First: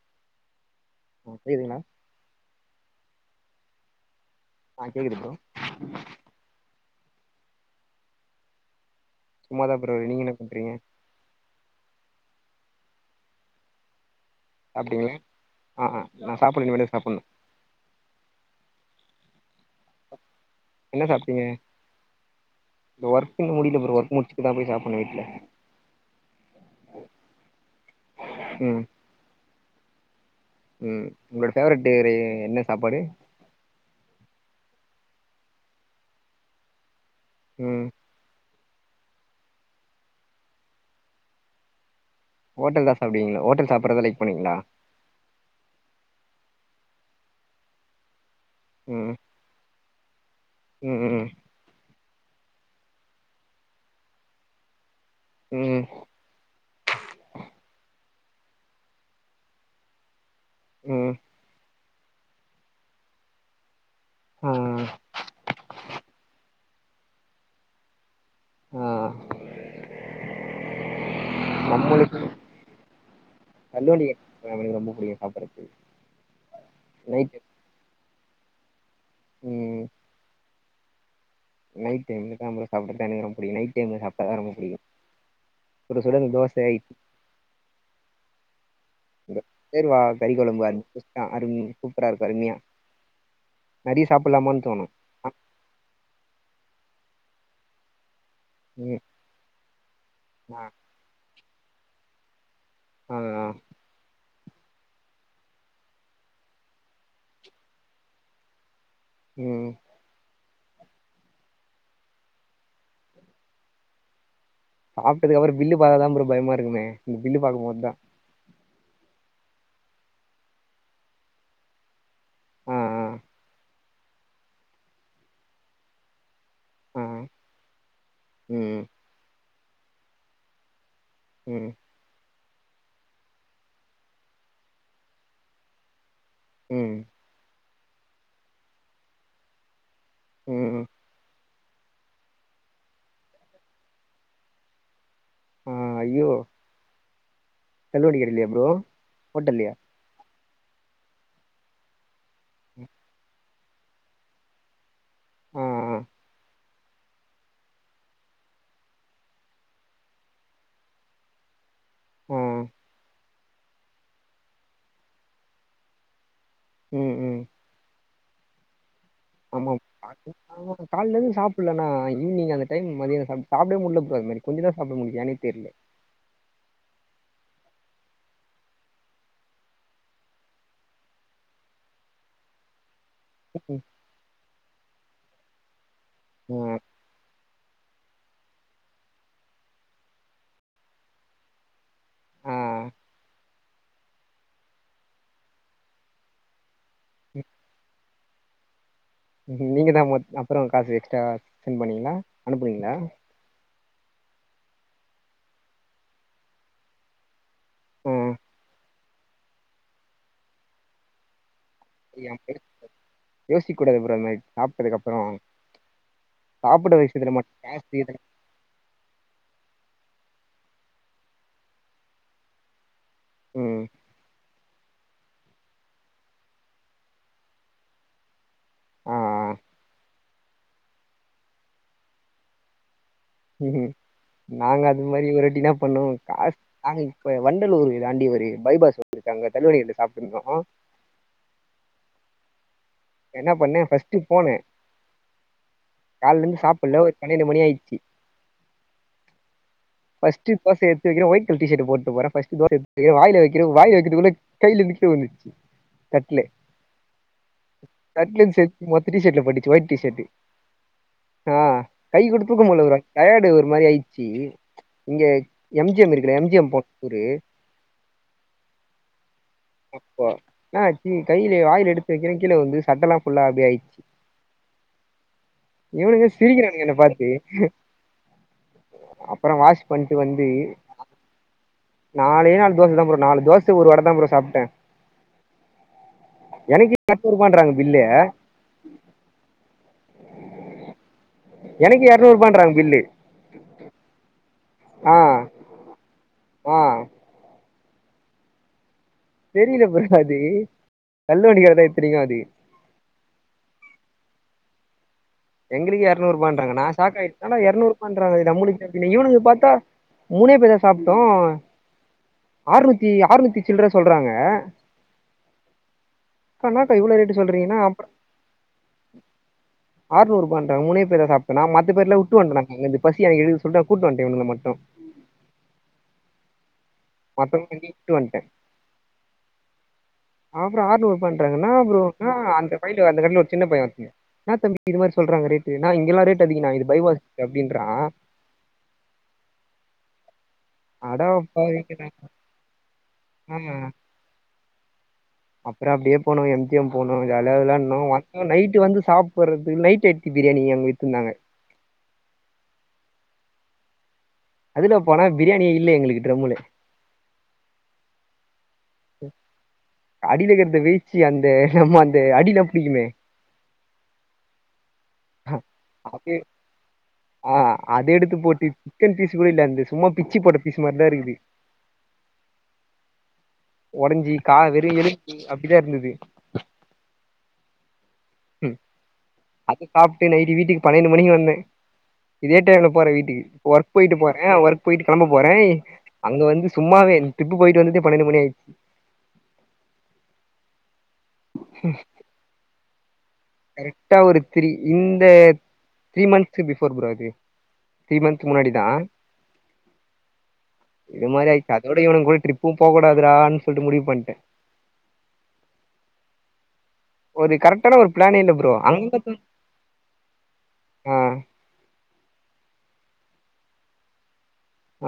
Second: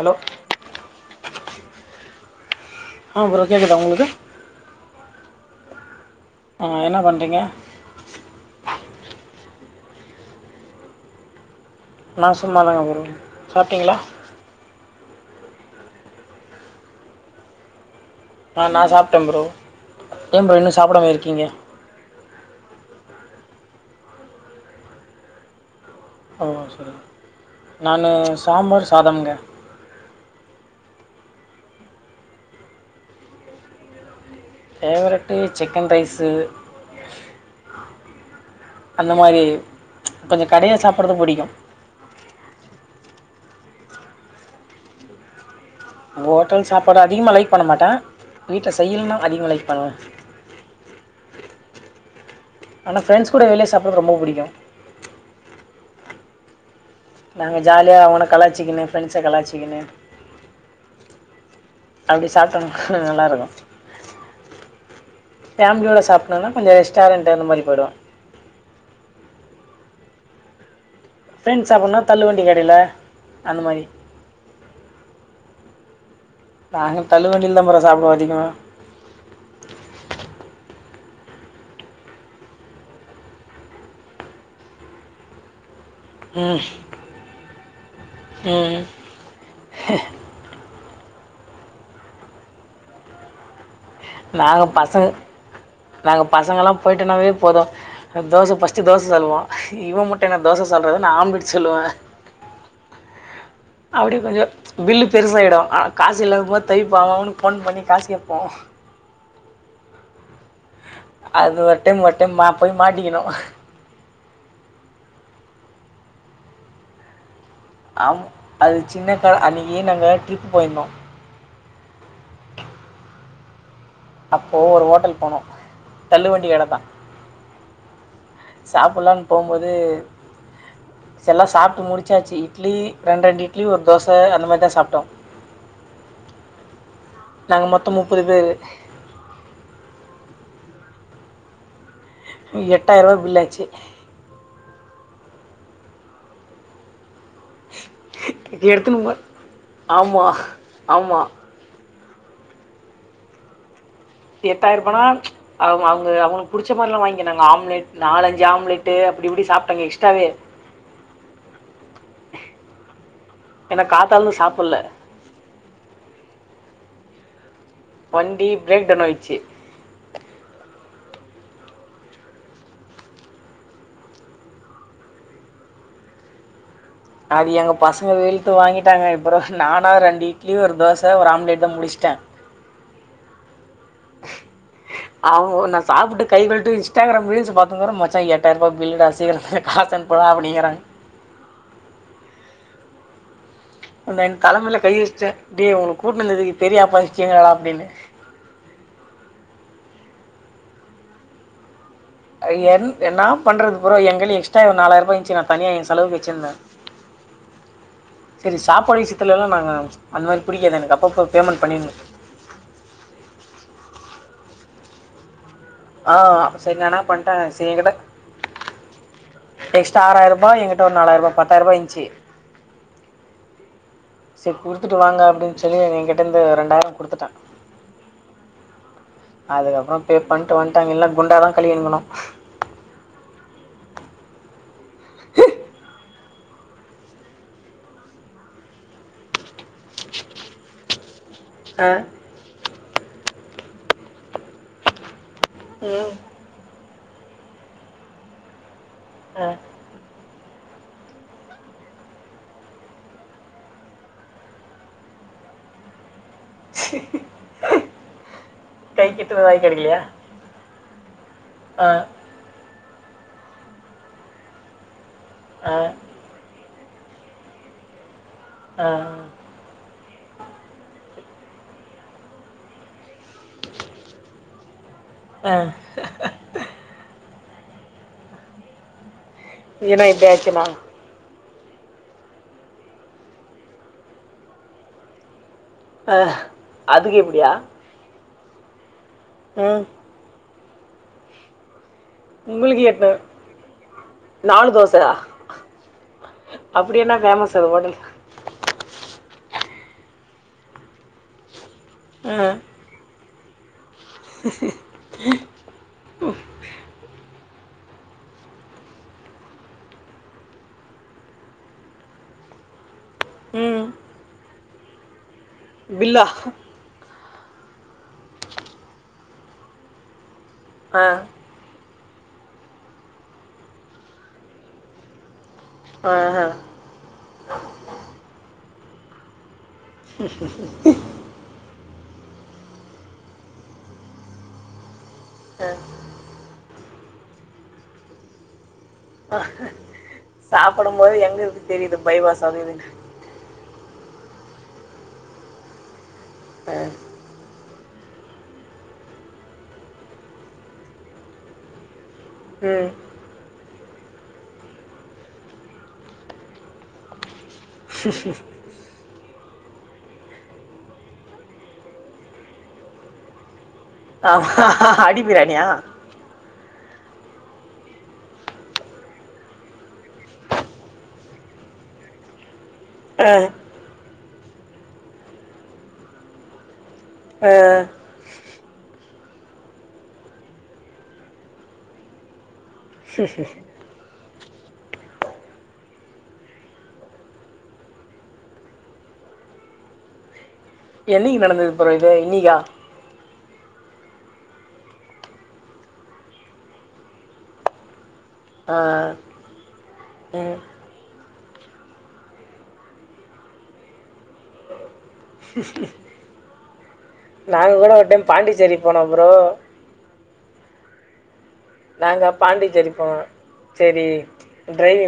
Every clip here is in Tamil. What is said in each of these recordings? ஹலோ ஒ பேரென்ன ஆ ப்ரோ கேட்குதா உங்ளுக்கு ஆ கேக்குது ப்ரோ ஆ என்ன பண்றீங்க சும்மாதா ப்ரோ நீங்க என்ன பண்றீங்க நா சும்மாதாங்க ப்ரோ சாப்டிங்ளா சாப்ட்டிங்கே ஆ ஆ நா சாப்புன்னு இனிமேதா சாப்புன்னு ஆ நா சாப்ட்டே ப்ரோ ஏன் ப்ரோ இன்னும் என்ன சாப்பிடாம இருக்கீங்க சாப்ட்டீங்க இந்த ஒர்க் இன்னு முடில ப்ரோ ஒர்க் முடிச்சுட்டுதா போய் சாப்புன்னு வீட்ல ஓ சேரிங் நானு ம் சாம்பார் சாதம்ங்க ம் உங்ளோட ஃபேவரெட் [unintelligible] என்ன சாப்பாடு ஃபேவரெட்டு சிக்கன் ரைஸ்சு ம் அந்த மாரி கொஞ்சோ கடைல சாப்புற்றது புடிக்கு ஹோட்டல்தா சாப்டுவீங்ளா ஹோட்டல் சாப்பறத லைக் பண்ணுவீங்களா ஹோட்டல் சாப்பாடு அதிகமா லைக் பண்ண மாட்டே வீட்ல ம் செய்யலன்னா அதிகமா லைக் பண்ணுவே ம் உம் ஆனா ஃபிரண்ட்ஸ் கூட வெளியே சாப்புற்றது ரொம்ப புடிக்கு உம் நாங்க ஜாலியா அவன கலாய்ச்சிக்குணு ஃப்ரெண்ட்ஸ கலாய்ச்சிக்குணு உம் அப்டி சாப்டா [unintelligible] நல்லாருக்கு ம் பேமிலியோட சாப்னோனா கொஞ்சொ ரெஸ்டாரண்ட்டு அந்த மாரி போய்டுவோ ஓ ப்ரெண்ட்ஸ் அப்டின்னா தள்ளு வண்டி கடைல அந்த மாரி தள்ளுவண்டி எனக்கு இது ரொம்ப புடிக்கு சாப்பட்ரக்கு நாங்க தள்ளு வண்டில தா போரோ சாப்டுவோ அதிகமா ம் நைட் டைம்ல [unintelligible] எனக்கு ரொம்ப புடிக்கு நைட் டைம்ல சாப்டாதா ரொம்ப புடிக்கு சுட சுட தோச இட் அ சேரிவா கறி கொழம்பு அ [unintelligible] அரும் சூப்பரா இருக்கு அரும்யா நாங்க பசங் நாங்க பசங்கெல்லா போயிட்டனாவே போது தோச ஃபர்ஸ்ட்டு ம் தோச சொல்வோ இவ மட்டு என்ன ஆ தோச சொல்றது நா ஆம்லட் சொல்லுவ ம் ம் அப்டியே கொஞ்சொ பில்லு பெருசாயிடு ஆனா காஸ் இல்லங் போது [unintelligible] அவ்அவனுக் ஃபோன் பண்ணி காஸ் கேப்போ ம் அது ஒரு டைம் ஒர் டைம் ம போய் மாட்டிக்குனோ சாப்டதுக்கப்புறோ பில்லு பாக்கதா ப்ரோ பயமா இருக்குமே இந்த பில்லு பாக்கு போதுதா அவ் அது சின்ன க அன்னிக்கி நாங்க ட்ரிப் போயிருந்தோ ஆ ஆ அப்போ ஒரு ஹோட்டல் போனோ தள்ளு வண்டி கட தா ஆ ம் சாப்புடலானு போம்போது எல்லா ம் சாப்ட்டு முடிச்சாச்சு இட்லி ரெண் ரெண்டு இட்லி ஒரு தோச அந்த மாரி தா சாப்ட்டோ ம் நாங்க மொத்தொ முப்பது பேரு ம் எட்டாயருவா பில்லாச்சு ஆ ஐயோ தள்ளுவண்டி கடைலயா ப்ரோ எடுத்துணு போ ஹோட்டல்லயா ஆமா ஆமா [inaudible] எட்டாயருபானா ஆ ஆமா ஆ அவுங்க அவுங்ளுக்கு புடிச்ச மாரி லா வாங்கினாங்க ஆம்லட் நாலஞ்சு ஆம்லட்டு அப்டி இப்டி சாப்ட்டாங்க எக்ஸ்ட்ராவே ம் ஏன்னா காத்தாலந்து சாப்புட்ல ம் ம் வண்டி பிரேக் டன் ஆயிச்சு ஆமா பா ஆமா காலந்து சாப்புட்ல நா ஈவ்னிங் அந்த டைம் மதியொ சாப்டே முட்ல போ அதுமாரி கொஞ்சொதா சாப்ட முடிஞ்சு ஏனே தெரில அது எங்க பசங்க வெளுத்து வாங்கிட்டாங்க அப்றொ நானா ரெண்டு இட்லி ஒரு தோச ஒரு ஆம்லேட் தா முடிச்ட்டே [inaudible] ஆவோ நா சாப்டுட்டு கை கலுட்டு ஆ இஸ்டாகிராம் ரீல்ஸ் பாத்தங்கிறோ மச்சா எட்டாயிருபா பில் டா சீக்கரொ காசு அனுப்புடா அப்டிங்குறாங் ம் அந்த தலமேல கை வச்ட்டே அப்டியே உன்ன கூட்டுனு வந்துக்கு பெரிய ஆப்பா வச்சிங்களடா அப்டின்னே நீங்க தா அப்றொ காசு எக்ஸ்ட்ரா சென் பண்ணிங்ளா என் என்னா பண்றது ப்றோ எங்கைல எக்ஸ்ட்டா நாலாயிர ருவா இருந்துச்சு நா தனியா எ செலவுக்கு வச்சுருந்தே ஆ சரி சாப்பாட் விசித்தல லா நாங்க அந்த மாரி புடிக்காது எனக்கு அப்பப்ப பேமெண்ட் பண்ணிருனு [unintelligible] யோசிக் கூடாது புரோ இதுமாரி சாப்புட்டதுக்ப்புரோ ஆ சரி நா எனா பண்ட்டே சேர் கி காசு இதுல எக்ஸ்டா ஆறாய்ருபா என்கிட்ட ஒரு நாலாய்ரபா பத்தாய்ர்ரூபா இன்ச்சு ம் சேர் குடுத்துட்டு வாங்க அப்டின்னு சொல்லி எங்க கிட்ட இருந்து ரெண்டாயிரோ குடுத்துட்டாங்க ஆ ஆ அதுக்கப்புரோ பே பண்ணிட்டு வன்டே இல்ல குண்டா தா கலுவீன்ங்கணு ம் நாங்க அது மாரி ஒர்ராட்டி இன்ன பண்ணோ காஸ் நாங்க இப்ப வண்டலூரு தாண்டி ஒரு பைபாஸ் வச்சிர்காங்க தள்ளுவடிகிட்ட சாப்பிட்ருக்கோ ச என்ன பண்ணே பஃர்ஸ்ட்டு போனே ம் கால்லிந்து சாப்பில்ல ஒரு பன்னெண்டு மணி ஆய்ச்சு ஆ பஸ்ட் தோசய எத்து வக்கிற ஒய்ட் கலர் டீசர்டு போட்டு போற ஃபஸ்ட் தோச ஏத்து வாய்ல வைக்கற வாய வக்கிதுக்குள்ள கைல மிச்ச உந்துச்சு தட்லே தட்ல சேத் கை மொத்த கிட்ட டீஷர்ட்ல வாய் பட்டுச்சு ஒயிட் கிடைக்கலையா டீஷர்ட்டு ஆ கை குடோதூக்கமுல்ல புரோ டையடு ஒரு மாரி ஆயிச்சு இங்க ஆ எம் ஜி எம் இருக்குல எம் ஜி எம் போ ஊரே ஆ அப்போ என்னாச்சு கைல வாய்ல எடுத்து வக்கிறே கீழ ஊந்து சட்டலா ஃபுல்லா அப்டி ஆய்ச்சு ஆ இவனுங்க சிரிக்கிறானுங்க என்ன பாத்து அப்பறோ வாஷ் ஏன்னா பண்டு இப்படி வந்து ஆச்சுண்ணா நாலே நாலு தோச தா ப்ரோ நாலு தோச ஒரு வட தா ப்ரோ சாப்ட்டே ஆ எனக்கே அதுக்கு எப்படியா எர்நூற்பான்றாங்க பில்லு ஆ எனக்கே எர்நூற் உங்ளுக்கு என்ன நாலு தோச ஆ ஆ அப்பிடி என்னா ஃபேமஸ் அது ஓட்டல்க்கு தெரியல ப்ரோ அது தல்லு வண்டிகடதா இத்தினிக்கு அது ம் எங்ளுக்கே எர்நூற்பான்றாங்க நா சாக் ஆய் என்னடா எர்நூற்பான்றாங்க இத நம்முலுக் இவனுங்களு பாத்தா மூணே பேர்தா சாப்ட்டோ ஆர்நூத்தி ஆர்நூத்தி ம் சில்ற சொல்றாங்க பில்லா அக்கா என்னாக்கா இவ்ளோ ரேட்டு சொல்றீங்கன்னா ஆற்நூற்பான்றாங்க ஆ மூனே பேர்தா சாப் டோ நா மத்த பேருல உட்டு வன்டே நா இங்ந்து பசியா எடுக்து சொல்ட்டு கூட்டு வன்டே இவ்னுங்ள மட்டு ஆஹ மத்தவங்க எல்லாரையு வுட்டு வன்டே அப்புற ஆற்நூற் பண்றாங் என்னா ப்ரோன்னா அந்த பயன்ட அந்த கடல ஒரு சின்ன பைய ஒர்த இன்னா தம்பி இது மாரி சொல்றாங்க ரேட்டு நா இங்கில்லா ரேட் அதிகன்னா இது பைவாசு அப்டின்றா சாப்பிடும் போது அடா எங்க இருந்து தெரிது பைவாஸ் அது இதுன்னு ஆமா அப்புற அப்டியே போனோ எம் ஜி ஆ. எம் போனோ ம் ஜாலியா விளான்னோ வ நைட்டு வந்து சாப்புறதுக் நைட் அட்தடி பிரியாணி அங்க வெச்சுருந்தாங்க ம் அதுல போனா பிரியாணியே இல்ல எங்களுக்கு ட்ரம்முள அடிலக்கிறத வேய்ச்சு அந்த நம்ம அந்த அடில புடிக்குமே அடி பிரியாணி யா அது ஆ அத எடுத்து போட்டு சிக்கன் பீஸு கூட இல்ல அந்து சும்மா பிச்சி போட்ட பீஸு மாரிதா இருக்குது அ ஒடஞ்சி கா வெரு எழும்பு பீஸ் அப்டிதா இருந்தது அ ம் அத சாப்ட்டு நைட்டு வீட்டுக்கு பன்னெண்டு மணிக்கு வந்தே இதே டைம்ல போறே வீட்டுக்கு ஒர்க் போயிட்டு போறே ஒர்க் போயிட்டு கெளம்ப போறே அங்க வந்து சும்மாவே டிரிப்பு போயிட்டு வந்துட்டே பன்னெண்டு மணி ஆயிச்சு என்னைக்கு நடந்தது ப்ரோ இது இன்னைக்கா கரெக்டா ஒரு த்ரீ இந்த த்ரீ மந்த்ஸ் பிஃபோர் ப்ரோ இது த்ரீ மந்த் த் ஆ முன்னாடிதா ம் இதுமாரி ஆய்ச்சு அதோட இவனுங்கூட ட்ரிப்பு போகூடாதுடான் சொல்ட்டு முடிவு பண்ட்டே ஒரு நாங்கள் கூட கரெக்டான ஒரு டைம் பிளானே இல்ல ப்ரோ பாண்டிச்சேரி போனோம் அங்க ப்ரோ ப ஆ நாங்க பாண்டிச்சேரி போனோ சேரி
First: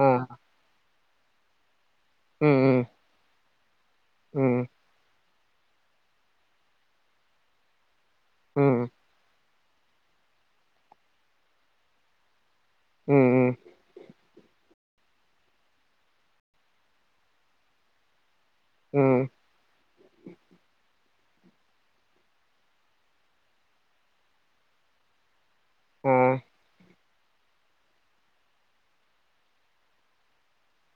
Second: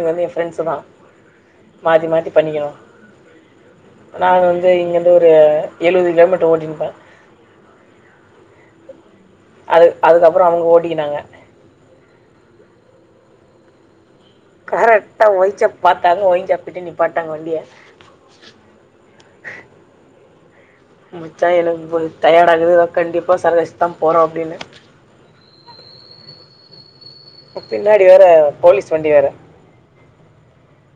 ஆ வந்து எ ஃப்ரெண்ட்ஸுதா மாத்தி மாத்தி ம் பண்ணிக்கணு ம் நான் ம் வந்து இங்கந் து ஒரு எழுவது கிலோமீட்டர் ஓட்டினுப்ப ம் அது அதுக்கப்பறோ அவுங்க ஓட்டிக்கினாங்க ம் கரெக்டா ஒயின்ஷாப் பாத்தாங்க ஒயின்ஷாப்கிட்ட நிப்பாட்டாங்க வண்டிய ம் மச்சா எனக்கு கொஞ் டயாடாகிது கண்டிப்பா சரகச்தா போறோ அப்டின்னு ம் பின்னாடி வேற போலீஸ் வண்டி வேற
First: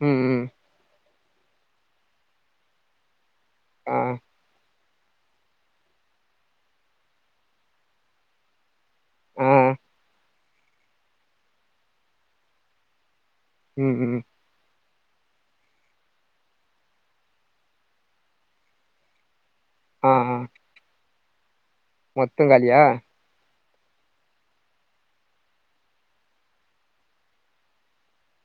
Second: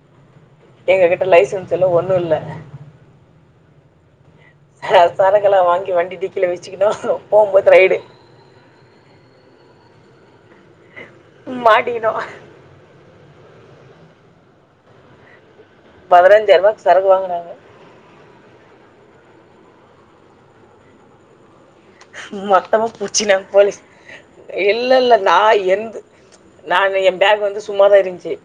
ம் ம் எங்ககிட்ட லைசன்ஸ் இல்ல ஒண்ணூ இல்ல ஆ சரக்கல்லா வாங்கி வண்டி டிக்கில வெச்சுக்கினோ போம்போது ரைடு ம் ம் மாட்டிகினோ ம் ம் பதினஞ்சாய்ர்ருபாக் சரக்கு வாங்குனாங்க ஆ ஆ மொத்தம் காலியா மொத்தமா புச்சிக்னாங் போலிஸ் இல்லல்ல நா என்து நானு என் பேக் வந்து சும்மாதா இருந்துச்சி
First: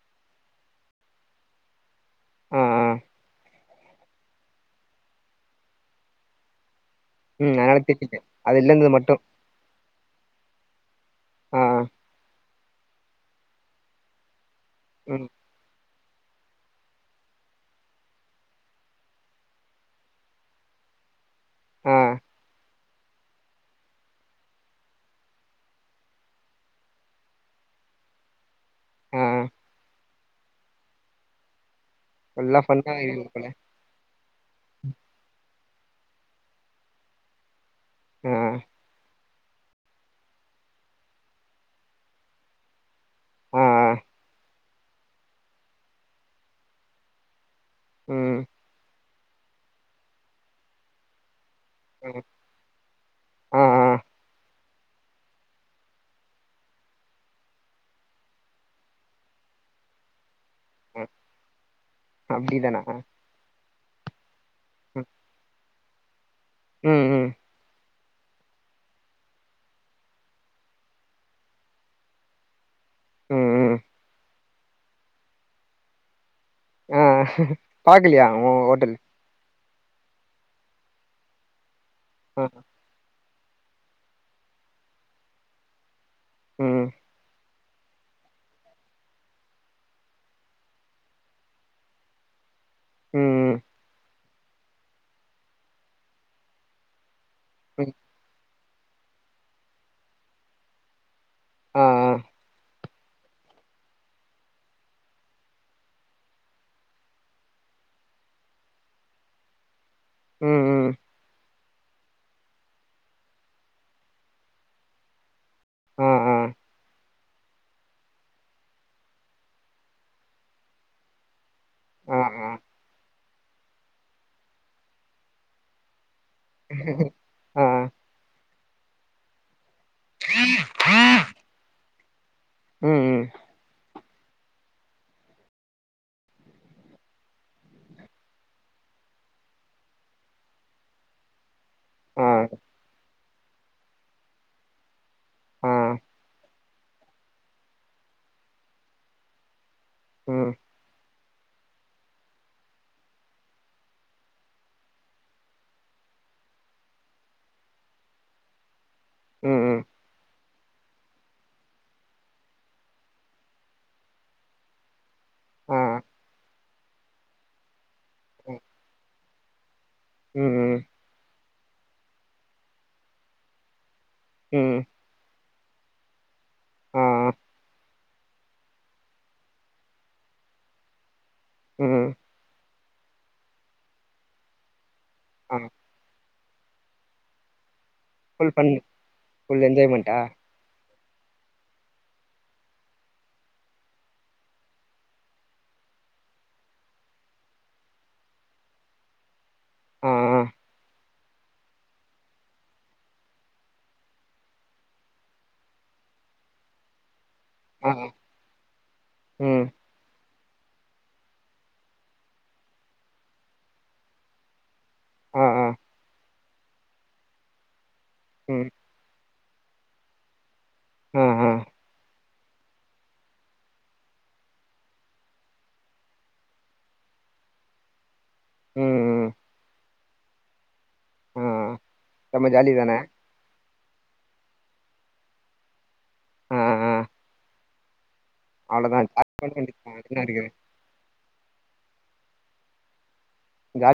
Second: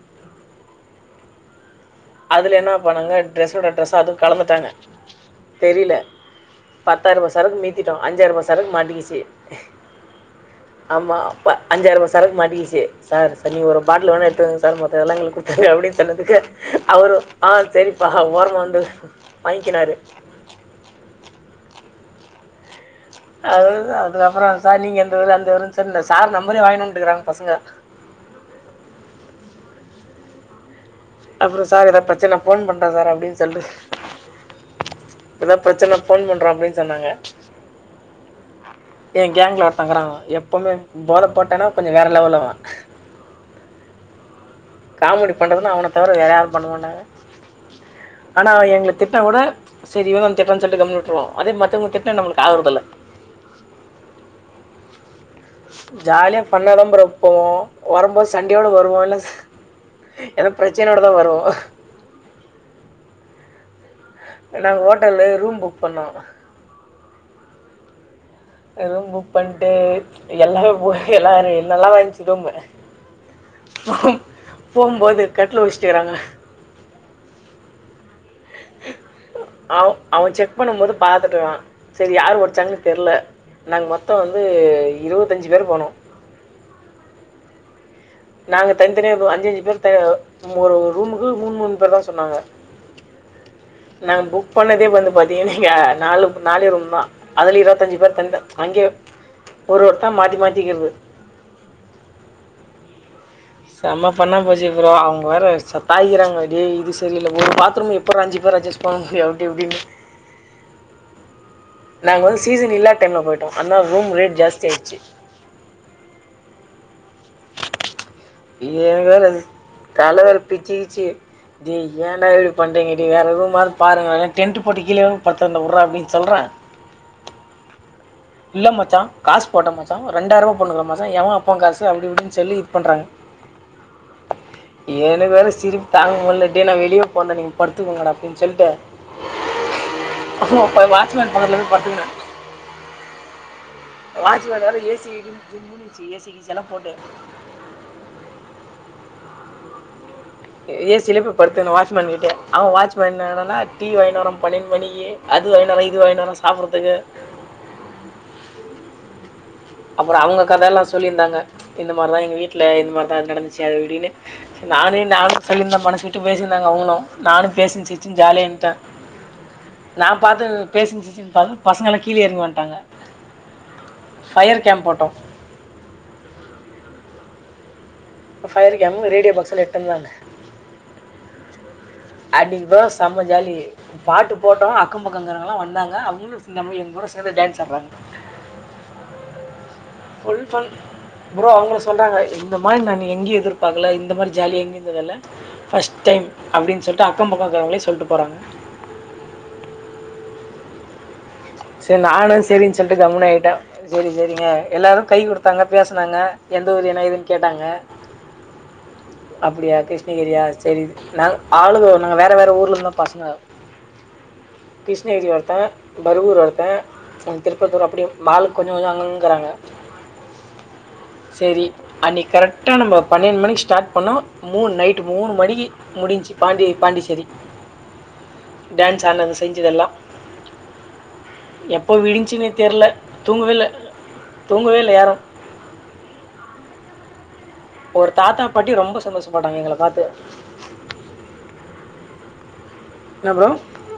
அதுல ஆ என்ன ஆ பண்ணாங்க ட்ரெஸ்ஸோட ட்ரெஸ்ஸா அதூ கலந்துட்டாங்க தெரீல பத்தாயிர்ருபா ம் சரக் அதனால மீத்திட்டோ திருத்திட்டேன் அஞ்சாயர்ரூவா அது சரக்கு இல்லேன்னது மாட்டிக்கிச்சி மட்டும் ஆமா ப ஆ அஞ்சாயர்ருவா சரக்கு மாட்டிக்கிசி சார் சார் நீங் ஒரு பாட்டில் வேணா எத்துகுங்க சார் ஆ மத்ததெல்லா ம் எங்ளுக்கு குத்துருங்க அப்டின் சொன்னதுக்கு அவரு ஆ சரிப்பா ஓரமா வந்து வாங்கினாரு ம் அவ்ளதா அதுக்கப்பறோ சார் நீங்க எந்தஊரு அந்த ஊருன் சொல்னு அந்த சார் நம்பரே வாங்கினு வந்ட்டுகிறாங்க பசங்க ஆ அப்பறோ சார் எதா பிரச்சனா ஃபுல்லா ஃபோன் பண்றோ ஃபன்னா சார் ஆயிருக்குது அப்டின் போல சொல்டு எதா பிரச்சன்னா ஃபோன் பண்றோ அப்டின் சொன்னாங்க ஆ எ கேங்க்ல ஒருத்தங்கிறா எப்பமே போத போட்டானா கொஞ்சோ வேற லெவல் அவ ஆ ஆ காமெடி பண்றதுன்னா அவன தவிர வேறயாரு பண்ண மாட்டாங்க ம் ஆனா அவ ஏங்ளுக் திட்னா கூட செரி இவந்தா வந்து திட்றான் சொல்ட்டு கம்னு விட்டுருவா அதே மத்தவ்ங்க திட்னா ம் நம்ளுக்கு ஆவறதில்ல ஆ ஆ ஜாலியா ஃபண்ணாதா ப்ரோ போவு வரம்போ சண்டையோட வருவோ இல்ல ஏனா பிரச்சனையோடதா வருவோ அப்டி தானா எல்லா ஹோட்டலு ரூம் புக் பண்ணுவாங்கோ ம் ம் ஆ ரூம் புக் பண்ட்டு எல்லாமே போ எல்லாரு என்னல்லா வாந்துச்சு ரூம்மு ம் ம் போம்போது கட்ல ஒட்ச்சிட்டுக்கிறாங்க ஆ பாக்கலையா அவ ஹோட்டல் அவ அவன் செக் பண்ணும் போது பாத்துட்டா செரி யாரு ஆ ஒடச்சாங்கனு தெர்ல நாங்க மொத்த வந்து இருவத்தஞ்சு பேர் போனோ ம் நாங்க தனித்தனியா போ அஞ்சு அஞ்சு பேர் ஒரு ஒரு ரூமுக்கு மூணு மூணு பேர் தா சொன்னாங்க ம் ம் நாங்க புக் பண்ணதே வந்து பாத்தீங்கனா இங்க நாலு நாலே ரூம்தா அதுல ம் இருவத்தஞ்சு பேர் தன்ட அங்க ஒரு ஒருத்த மாத்தி மாத்திக்கிறது ஆ ஆ செம ஃபன்னா போச்சு ஃப்ரோ அவங்க வேற சத்தாயிறாங்க டே இது சரியில்ல ஒரு பாத்ரூம்ல எப்ட்றா அஞ்சு பேர் அட்ஜஸ் போங்க அப்டி இப்டினு ம் ம் நாங்க வந்து சிசி டிவி இல்லா டைம்ல போய்டோ அதனால ரூம் ரேட் ஜாஸ்தி ஆய்ச்சு ஆ ஆ இவன் வேற தல வேற பிச்சுகிச்சு டேய் ஆ ஏன்டா ஆ இப்டி பண்றீங்க டேய் வேற ரூமாது பாருங்களே டென்ட் போட்டு கீழ வந் படுத்துரன்டா உட்றா அப்டின் சொல்ற ஆ இல்ல மச்சா காசு போட்ட மச்சா ஒரு ரெண்டாயிருபா போட்னுக்குற மச்சா எவ அப்பங்காசு அப்டி இப்டின் சொல்லி ம் பண்ணுறாங்க ம் எனக்கு வேற சிரிப்பு தாங்க முடில டேய் நா வெளியபோறன்டா நீங்க படுத்துக்கோங்கடா அப்டின் சொல்ட்டு அப்றோ வாட்சமேன் பக்கத்துல போய் படுத்துகுன ம் வாட்மேன் வேற ஏ சி ஜிம் கும்முனு ம் இருந்ச்சு ஏ சி கீ சி எல போட்டு ம் ஏசில போய் படுத்தொன வாட்ச்மேன் கிட்ட அவ வாட்ச்மேன் என்னாடான டி வாங்கிட்டு வரா பன்னெண்டு மணிக்கி அது வாங்கினு வரா இது வாங்கினு வரா சாப்பறதுக்கு ம் ம் அப்றம அவங்க கதலா சொல்லிருந்தாங்க இந்த மாரிலா எங்க வீட்ல இந்த மாரி இந்த மாரி நடந்துச்சு அப்டினு இப்டினு நானு நானு சொல்லிருந்த மனசு விட்டு பேசிருந்தாங்க அவங்களு நானு பேசினு சிரிச் சினு ஜாலியா இருந்ட்ட நா ம் பாத்து ம் ம் பேசினு சிரிச்சினு பண் பசங்கல்லா கீழ எறங்கி வந்டாங்க ஃபையர் ம் கேம்ப் போட்டோ ஓ அப்ப ஃபையர் கேமு ரேடியோ பாக்ஸ்லா எட்டு வந்தான ம் அன்னிக்கிதா செம்ம ஜாலி பாட்டு போட்டோ அக்க ஆ பக்கருக்கறவங்களா வந்தாங்க அவங்களு நம்ம எங்க கூட சேந்து டான்ஸ் ஆட்றாங்க ஃபுல் ஃபன் ஃபுல் என்ஜாய்மெண்டா ஃபுல் ஃபன் ஃப்ரோ அவங்களே சொல்றாங்க இந்த மாரி நானு எங்கியு எதிர்பாக்கல இந்த மாரி ஜாலி எங்கியு இருந்ததில்ல ஃபஸ்ட் டைம் அப்டின் சொல்ட்டு அக்க பக்க இருக்குறவங்களே சொல்ட்டு போறாங்க ஓ ஓ செரி நானு செரின் சொல்ட்டு கம்முனு ஆய்ட்ட செரி செரிங்க எல்லாரு கை குடுத்தாங்க பேசுனாங்க எந்த ஊரு என்ன ஏதுன் கேட்டாங்க ஆ ம் அப்டியா கிருஷ்ணகிரியா சரி நா ஆளுகோ நாங்க வேற வேற ஊர்ல இருந்து பசங்க கிருஷ்ணகிரி ஆ வருந்தே ஆ பருவூர் வந்தே திருப்பத்தூர் அப்டி மால் ம் கொஞ்ச கொஞ்ச அங்கங்கிறாங்க ஆ ஆ சேரி அன்னைக் கரெக்டா நம்ம பண்ணெண்டு மணிக் ஸ்டார்ட் பண்ணோ மூணு நைட்டு மூணு மணிக்கு முடிஞ்சு பாண்டி பாண்டிச்சேரி ம் டான்ஸ் ம் ஆடனது செஞ்சதெல்லா ஆ எப்போ செம்ம விடிஞ்னுனே ஜாலி தெர்ல தான தூங்கவேல்ல தூங்கவேல்ல யாரு ம் ம் ஒரு தாத்தா பாட்டி ரொம்ப சந்தோஷப்பட்டாங்க எங்கள பாத்து என்ன இருக்குது என்னா ப்ரோ ஜா